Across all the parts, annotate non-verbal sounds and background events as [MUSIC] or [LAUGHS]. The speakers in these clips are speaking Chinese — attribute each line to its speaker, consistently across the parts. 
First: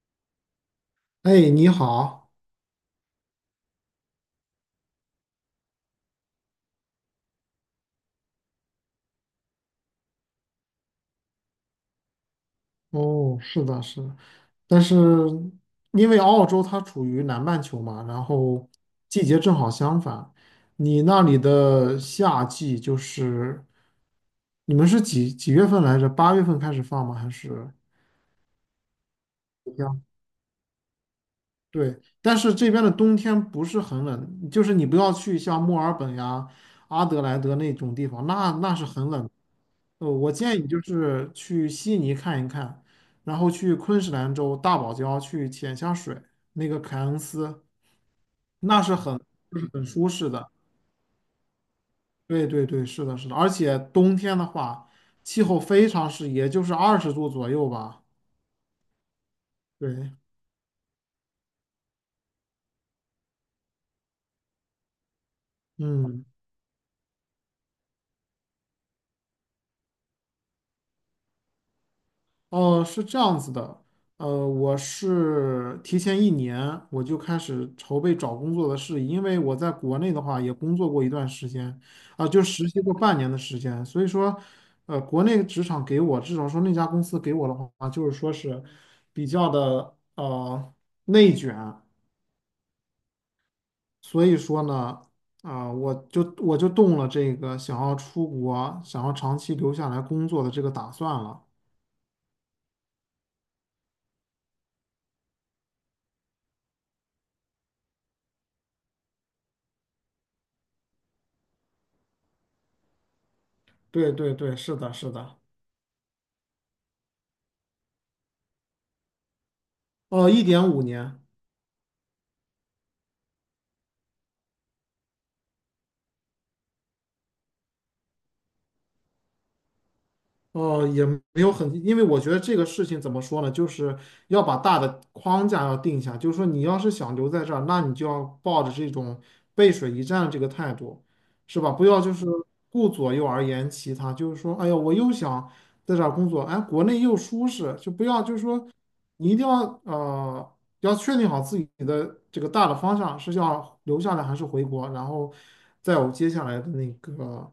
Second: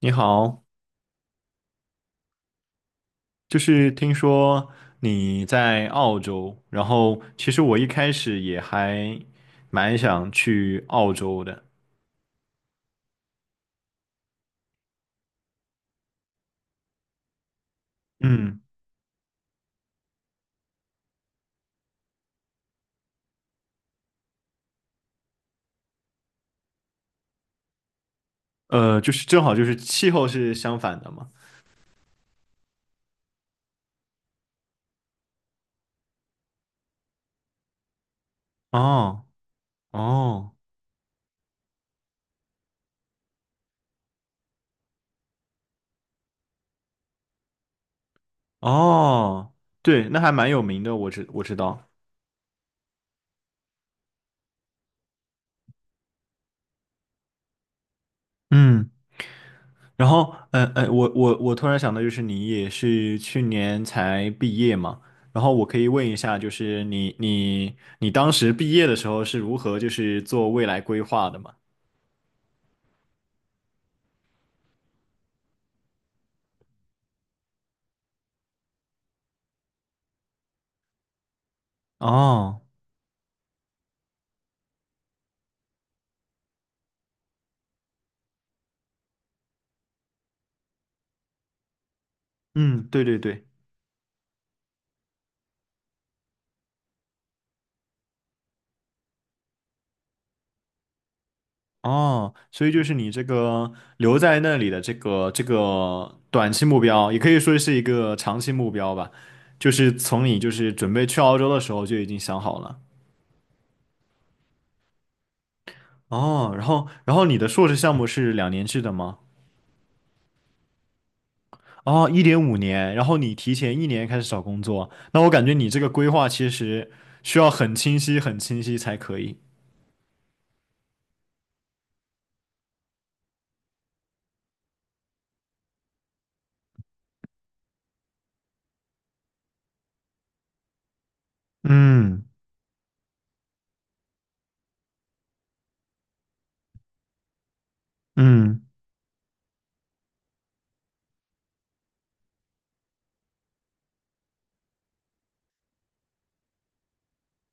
Speaker 1: 你好，
Speaker 2: 哎，你好。
Speaker 1: 就是听说你在澳洲，然后其实我一开始也还蛮想去澳洲的。
Speaker 2: 哦，是的，是的。但是因为澳洲它处于南半球嘛，然
Speaker 1: 嗯。
Speaker 2: 后季节正好相反。你那里的夏季就是你们是几几月份来着？8月份开始放吗？还是？
Speaker 1: 就是正好就是气候是相反的嘛。
Speaker 2: 对，但是这边的冬天不是很冷，就是你不要去像墨尔本呀、阿德莱德那种地方，那是很
Speaker 1: 哦
Speaker 2: 冷。我
Speaker 1: 哦
Speaker 2: 建议就是去悉尼看一看，然后去昆士兰州大堡礁去潜下水，那个凯恩斯，那是很
Speaker 1: 哦，
Speaker 2: 就是很
Speaker 1: 对，
Speaker 2: 舒
Speaker 1: 那
Speaker 2: 适
Speaker 1: 还蛮
Speaker 2: 的。
Speaker 1: 有名的，我知道，
Speaker 2: 对对对，是的，是的。而且冬天的话，气候非常适宜，也就是20度左右吧。
Speaker 1: 嗯。然
Speaker 2: 对，
Speaker 1: 后，我突然想到，就是你也是去年才毕业嘛，然后我可以问一
Speaker 2: 嗯。
Speaker 1: 下，就是你当时毕业的时候是如何就是做未来规划的嘛？
Speaker 2: 哦，是这样子的，我是提前一年我就开始筹备找工作的事宜，因为我在国内的话也工作过一段时间，啊、就
Speaker 1: 哦。
Speaker 2: 实习过半年的时间。所以说，国内职场给我，至少说那家公司给我的话，就是说是比较的内卷。
Speaker 1: 嗯。对对对。
Speaker 2: 所以说呢，啊、我就动了这个想要出国、想要长期留下来工作的这个打算了。
Speaker 1: 哦，所以就是你这个留在那里的这个短期目标，也可以说是一个长期目标吧，就是从你就是准备去澳洲的时候就已经想好了。
Speaker 2: 对对对，是的，是的。
Speaker 1: 哦，然后然后你的硕士项目是2年制的吗？
Speaker 2: 哦，1.5年。
Speaker 1: 哦，一点五年。然后你提前1年开始找工作，那我感觉你这个规划其实需要很清晰、很清晰才可以。
Speaker 2: 哦，也没有很，因为我觉得这个事情怎么说呢，就是要把大的框架要定下，就是说你要是想留在这儿，那你就要抱着这种背水一战的这个态度，是吧？不要就
Speaker 1: 嗯
Speaker 2: 是顾左右而言其他，就是说，哎呀，我又想在这儿工作，哎，国内又舒适，就不要就是说，
Speaker 1: 嗯
Speaker 2: 你一定要要确定好自己的这个大的方向是要留下来还是回国，然后再有接下来的那个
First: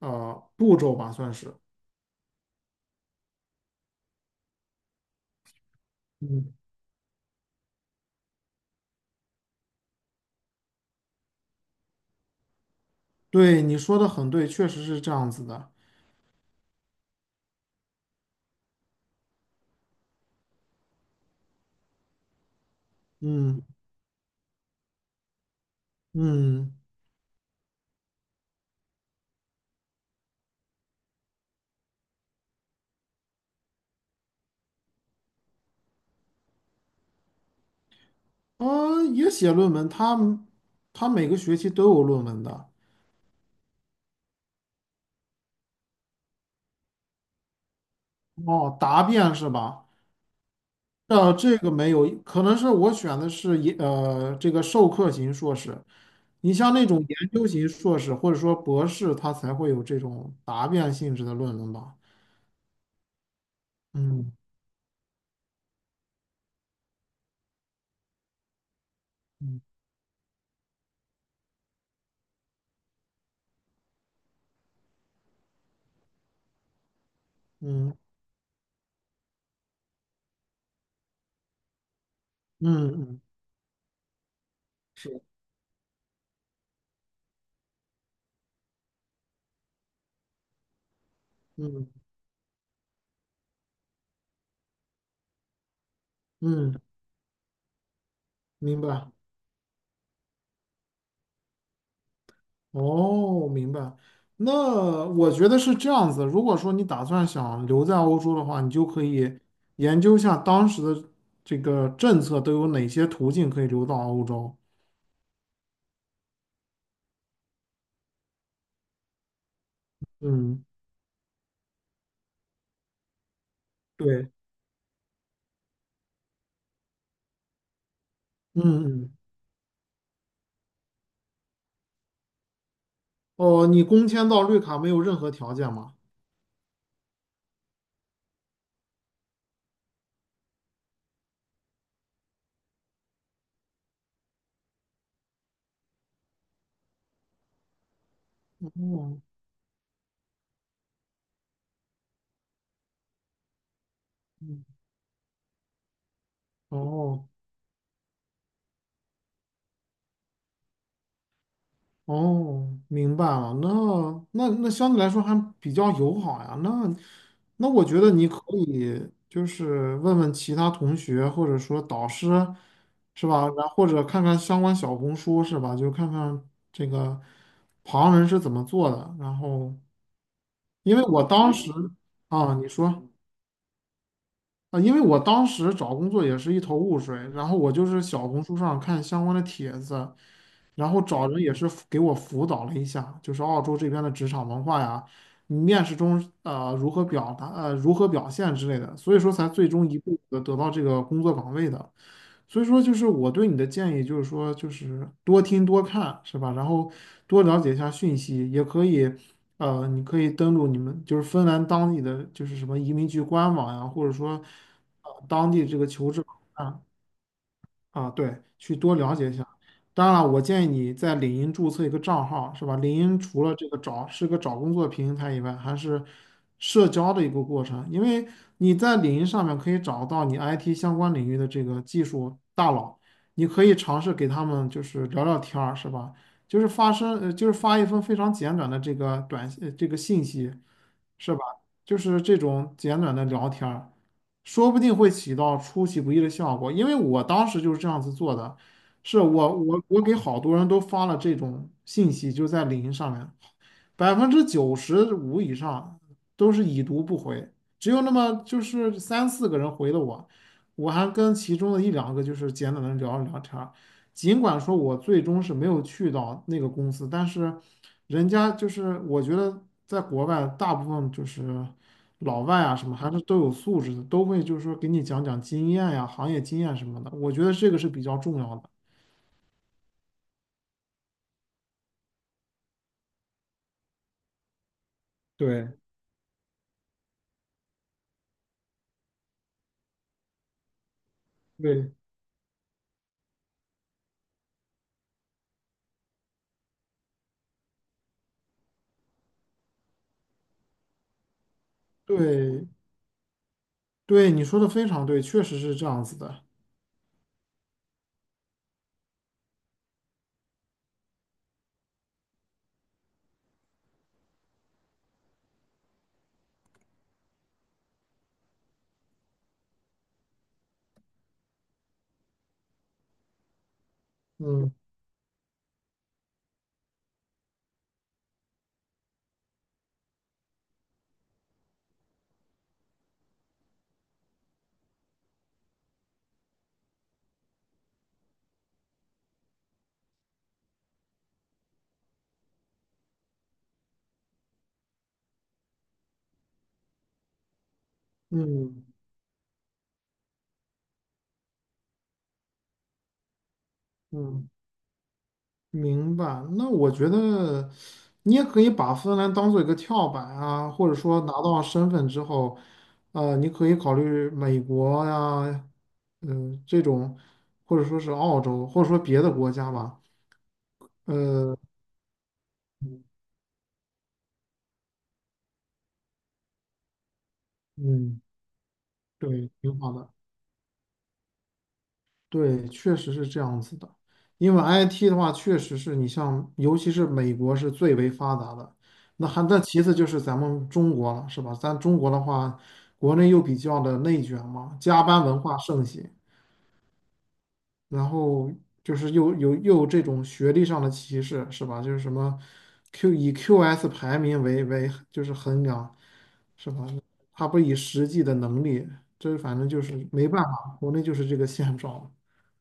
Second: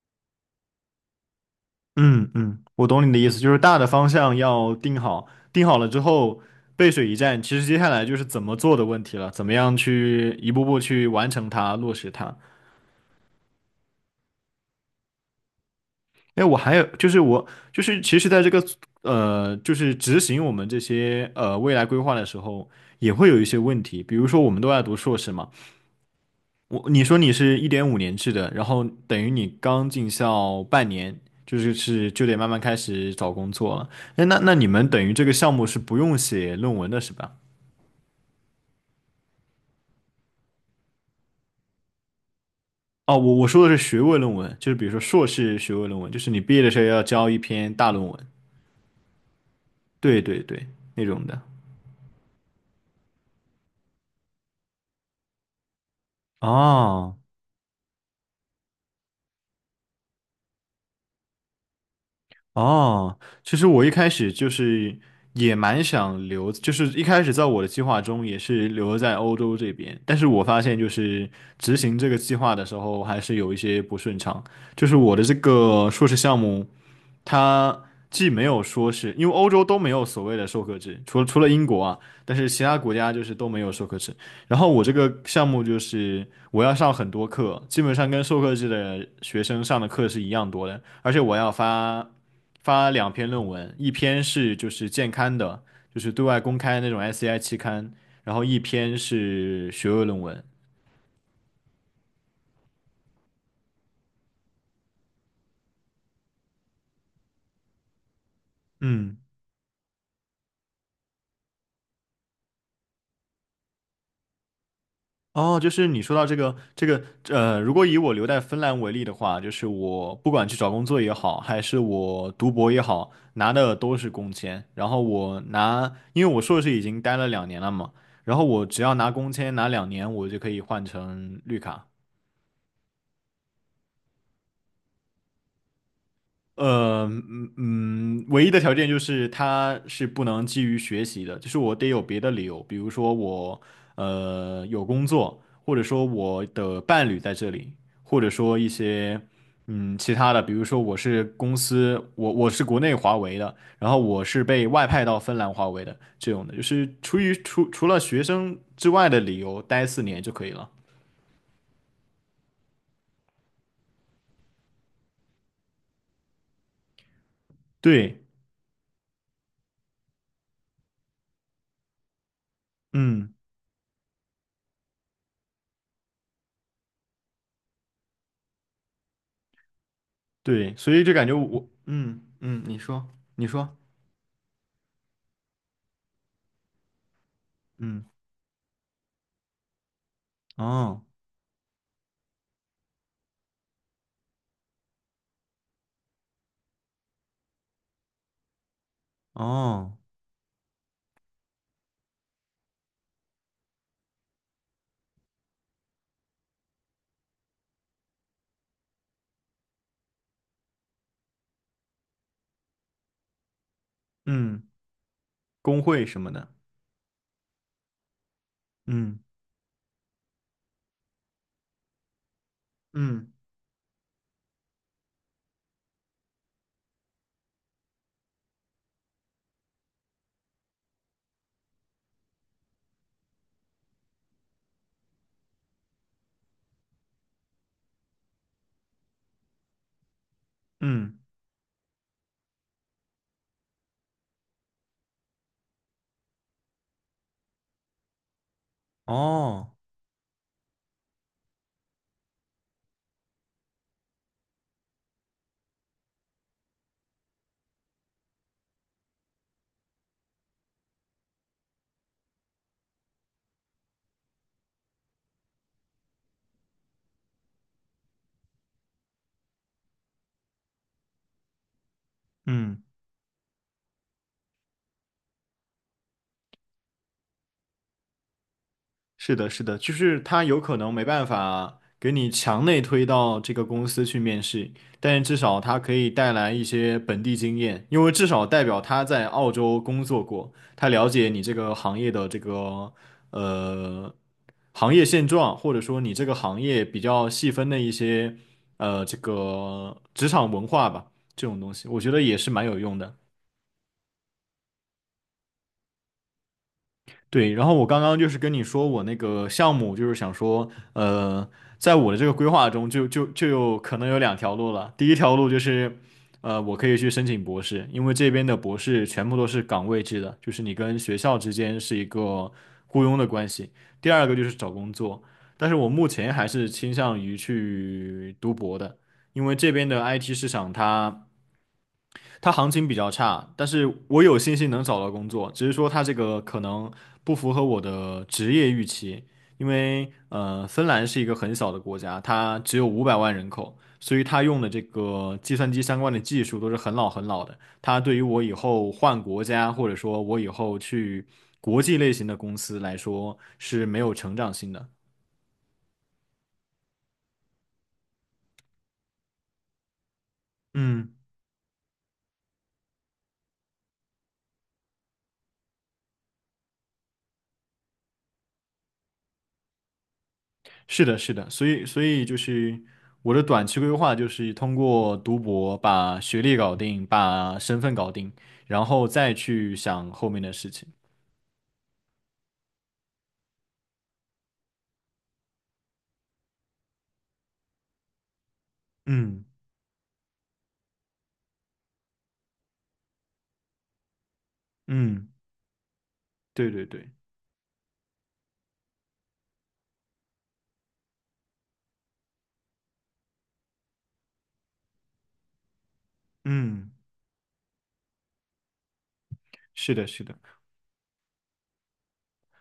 Speaker 2: 步骤吧，算是。
Speaker 1: 嗯，我懂你的意思，就是大的方向要定好，定好了之后
Speaker 2: 嗯。
Speaker 1: 背水一战，其实接下来就是怎么做的问题了，怎么样去一步步去完成它、落实它。
Speaker 2: 对，你说的很对，确实是这样子的。
Speaker 1: 哎，我还有就是我就是其实在这个就是执行我们这些未来规划的时候，也会有一些
Speaker 2: 嗯
Speaker 1: 问题，比如说我们都在读硕士嘛。
Speaker 2: 嗯，
Speaker 1: 你说你是1.5年制的，然后等于你刚进校半年，就是就得慢慢开始找工作了。哎，那那你们等于这个项目是不用写论文的是吧？
Speaker 2: 也写论文，他每个学期都有论文的。
Speaker 1: 哦，我说的是学位论文，就是比如说硕士学位论文，就是你毕业的时候要交一篇大论文。
Speaker 2: 哦，答辩是吧？
Speaker 1: 对对对，那种的。
Speaker 2: 这个没有，可能是我选的是这个授课型硕士。你像那种
Speaker 1: 哦。
Speaker 2: 研究型硕士或者说博士，他才会有这种答辩性质的论文吧？
Speaker 1: 哦。其实我一开始
Speaker 2: 嗯
Speaker 1: 就是也蛮想留，就是一开始在我的计划中也是留在欧洲这
Speaker 2: 嗯
Speaker 1: 边，但是我发现就是执行这个计划的时候还是有一些不顺畅，就是我的这个硕士项目它
Speaker 2: 嗯
Speaker 1: 既没有说是因为欧洲都没有所谓的授课制，除了英国啊，但是其他
Speaker 2: 嗯
Speaker 1: 国家
Speaker 2: 嗯，
Speaker 1: 就是都没有授课制。然后我这个
Speaker 2: 是，
Speaker 1: 项目就是我要上很多课，基本上跟授课制的学生上的课是一样多的，而且我要
Speaker 2: 嗯
Speaker 1: 发两篇论文，一篇是就是健刊的，就是对外公开
Speaker 2: 嗯，
Speaker 1: 那种 SCI 期刊，然后一
Speaker 2: 明
Speaker 1: 篇
Speaker 2: 白。
Speaker 1: 是学位论文。
Speaker 2: 哦，明白。那我觉得是这样子。如果说你打算想留在欧洲的话，你就可
Speaker 1: 嗯。
Speaker 2: 以研究一下当时的这个政策都有哪些途径可以留到欧洲。
Speaker 1: 哦，就是你说到这个如果以我留在芬兰为例的话，就是我不管去
Speaker 2: 嗯，
Speaker 1: 找工作也好，还是我读博也好，拿的都是工
Speaker 2: 对，
Speaker 1: 签。然后我拿，因为我硕士已经待了两年了嘛，然后
Speaker 2: 嗯
Speaker 1: 我只要拿
Speaker 2: 嗯，
Speaker 1: 工签拿两年，我就可以换成绿卡。
Speaker 2: 哦，你工签到绿卡没有任何条件吗？
Speaker 1: 唯一的条件就是他是不能基于学习的，就是我得有别的理由，比如说我有工作，或者说我的伴侣在这里，或者说一些其他的，比如说我是公司，我是国内华为的，然后我是
Speaker 2: 嗯，
Speaker 1: 被外派到芬兰华为的这种的，就是出
Speaker 2: 哦。
Speaker 1: 于除了学生之外的理由待4年就可以了。
Speaker 2: 哦，明白了。那那相对来说还比较友好呀。那我觉得
Speaker 1: 对。
Speaker 2: 你可以就是问问其他同学或者说导师，是
Speaker 1: 嗯。
Speaker 2: 吧？然后或者看看相关小红书，是吧？就看看这个旁人是怎么做的。然后，
Speaker 1: 对，所
Speaker 2: 因为
Speaker 1: 以就
Speaker 2: 我
Speaker 1: 感觉
Speaker 2: 当
Speaker 1: 我。
Speaker 2: 时啊，
Speaker 1: 嗯，
Speaker 2: 你
Speaker 1: 你说，
Speaker 2: 说。
Speaker 1: 你说。
Speaker 2: 啊，因为我当时找工作也是一头雾水，然后我就是
Speaker 1: 嗯。
Speaker 2: 小红书上看相关的帖子，然后
Speaker 1: 哦
Speaker 2: 找人也是给我辅导了一下，就是澳洲这边的职场文化呀，面试中如何表达如何表现之类的，所以说才最终
Speaker 1: 哦，
Speaker 2: 一步的得到这个工作岗位的。所以说，就是我对你的建议，就是说，就是多听多看，是吧？然后多了解一下讯息，也可以。你可以登录你们就是芬兰当地的就是什么移民局官网呀，或者说，
Speaker 1: 嗯，
Speaker 2: 当地这
Speaker 1: 工
Speaker 2: 个
Speaker 1: 会
Speaker 2: 求
Speaker 1: 什
Speaker 2: 职
Speaker 1: 么
Speaker 2: 网
Speaker 1: 的。
Speaker 2: 站，啊，对，去多了
Speaker 1: 嗯
Speaker 2: 解一下。当然了，我建议你在领英注册一个账号，是吧？领英
Speaker 1: 嗯
Speaker 2: 除了这个找是个找工作平台以外，还是社交的一个过程，因为你在领英上面可以找到你 IT 相关领域的这个技术大佬，你可以尝试给他们就是聊聊天儿，是吧？就是发一封非常简短的这个这个信息，
Speaker 1: 嗯。
Speaker 2: 是吧？就是这种简短的聊天儿。说不定会起到出其不意的效果。因为我当时就是这样子做的，是我
Speaker 1: 哦。
Speaker 2: 我我给好多人都发了这种信息，就在领英上面，95%以上都是已读不回，只有那么就是三四个人回了我，我还跟其中的一两个就是简短的聊了聊天儿。尽管说我最终是没有去到那个公司，但是人家就是我觉得在国外大部分就是老外啊
Speaker 1: 嗯。
Speaker 2: 什么还是都有素质的，都会就是说给你讲讲经验呀、行业经验什么的，我觉得这个是比较重要的。
Speaker 1: 是的，是的，就是他有可能没办法给你强内推到这个公司去面试，但是至少他
Speaker 2: 对
Speaker 1: 可以带来一些本地经验，因为至少代表他在澳洲工作过，他了解你这个
Speaker 2: 对
Speaker 1: 行业的这个呃行业现状，或者说你这个行业比较细分的一些这个职场文化吧，这种东西，我觉得也是蛮
Speaker 2: 对
Speaker 1: 有用的。
Speaker 2: 对，你说的非常对，确实是这样子的。
Speaker 1: 对，然后我刚刚就是跟你说我那个项目，就是想说，在我的这个规划中就有可能有两条路了。第一条路就是，我可以去申请博士，因为这边的博士全部都是岗位制的，就是你跟学校之间是一个雇佣的关系。第二个就是找
Speaker 2: 嗯
Speaker 1: 工作，但是我目前还是倾向于去读博的，因为这边的 IT 市场它行情比较差，但是我有信心能找到工作，只是说它这个可能不符合我的职业预期，因为芬兰是一个很小的国家，它只有500万人口，所以它用的这个计算机相关的技术都是很老很老的，它对于我以
Speaker 2: 嗯
Speaker 1: 后换国家，或者说我以后去国际类型的公司来说是没有成
Speaker 2: 嗯，
Speaker 1: 长性的。
Speaker 2: 明白。那我觉得你也可以把芬兰当做一个跳板啊，或者
Speaker 1: 嗯。
Speaker 2: 说拿到身份之后，你可以考虑美国呀，嗯、这种，或者说是澳洲，或者说别的国家吧。
Speaker 1: 是的，是的，
Speaker 2: 呃，
Speaker 1: 所以就是
Speaker 2: 嗯，
Speaker 1: 我的短期规划就是通过读博把学历搞定，把身份搞
Speaker 2: 嗯
Speaker 1: 定，然后再
Speaker 2: 对，
Speaker 1: 去
Speaker 2: 挺好
Speaker 1: 想
Speaker 2: 的。
Speaker 1: 后面的事情。
Speaker 2: 对，确实是这样子的。因为 IT 的话，确实是你像，尤其是美国是最为发达的。那还
Speaker 1: 嗯
Speaker 2: 那其次就是咱们中国了，是吧？咱中国的话，国内又比较的内卷嘛，加班
Speaker 1: 嗯，
Speaker 2: 文化盛行，
Speaker 1: 对对对，
Speaker 2: 然后就是又有这种学历上的歧视，是吧？就是什么 以 QS 排名为就是衡量，是吧？
Speaker 1: 嗯，
Speaker 2: 他不以实际的能力，这反正就
Speaker 1: 是的，
Speaker 2: 是
Speaker 1: 是
Speaker 2: 没
Speaker 1: 的。
Speaker 2: 办法，国内就是这个现状。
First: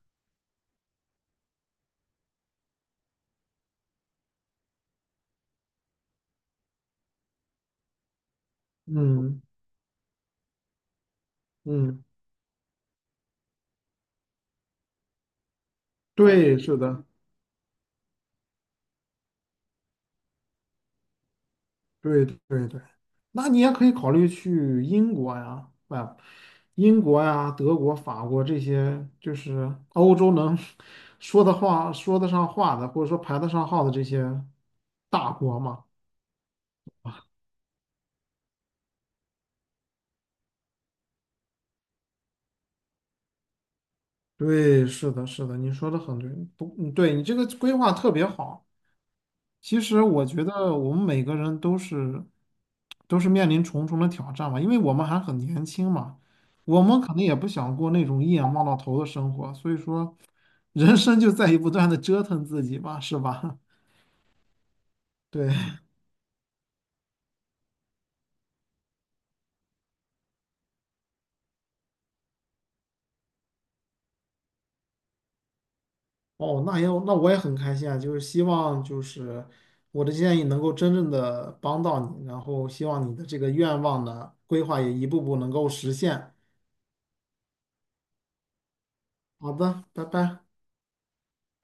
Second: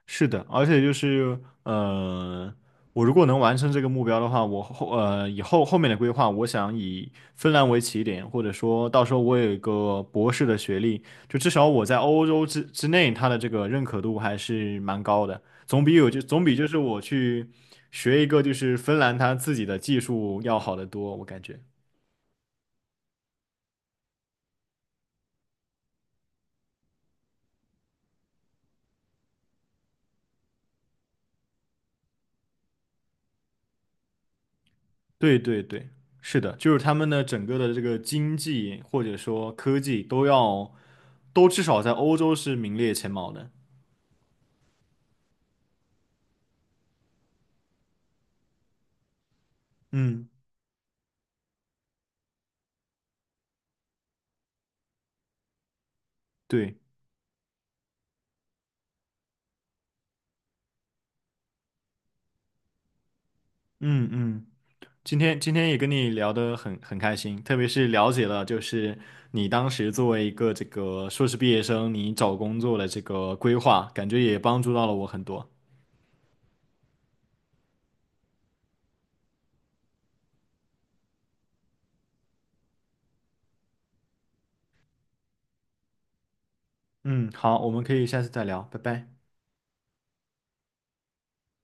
Speaker 1: 是的，而且就是我如果能完成这个目标的话，以后后面的规划，我想以芬兰为起点，或者说到时候我
Speaker 2: 嗯
Speaker 1: 有一个博士的学历，就至少我在
Speaker 2: 嗯。
Speaker 1: 欧洲之内，它的这个认可度还是蛮高的，总比
Speaker 2: 对，
Speaker 1: 就是
Speaker 2: 是
Speaker 1: 我
Speaker 2: 的，
Speaker 1: 去学一个就是芬兰它自己的技术要好得多，我感觉。
Speaker 2: 对对对，那你也可以考虑去英国呀，啊，英国呀、德国、法国这些，就是欧洲能 [LAUGHS] 说的话、说得上话的，或者说排得上号的这些大
Speaker 1: 对
Speaker 2: 国
Speaker 1: 对
Speaker 2: 嘛。
Speaker 1: 对，是的，就是他们的整个的这个经济或者说科技都要，都至少在欧洲是名列前茅的。
Speaker 2: 对，是的，是的，你说的很对，不，嗯对，你这个规划特别好。其实我
Speaker 1: 嗯，
Speaker 2: 觉得我们每个人都是面临重重的挑战嘛，因为我们还很年轻嘛，
Speaker 1: 对。
Speaker 2: 我们可能也不想过那种一眼望到头的生活，所以说人生就在于不断的折腾自己吧，是吧？
Speaker 1: 嗯嗯，今
Speaker 2: [LAUGHS]
Speaker 1: 天
Speaker 2: 对，
Speaker 1: 今天也跟你聊得很开心，特别是了解了就是你当时作为一个这个硕士毕业生，你找工作的这个规划，感觉也帮助到了我很多。
Speaker 2: 哦，那我也很开心啊，就是希望就是我的建议能够真正的帮到你，然后希望你的这个愿望呢，规划也一步步能够实现。
Speaker 1: 嗯，好，我们可以下次再聊，拜拜。
Speaker 2: 好的，拜拜。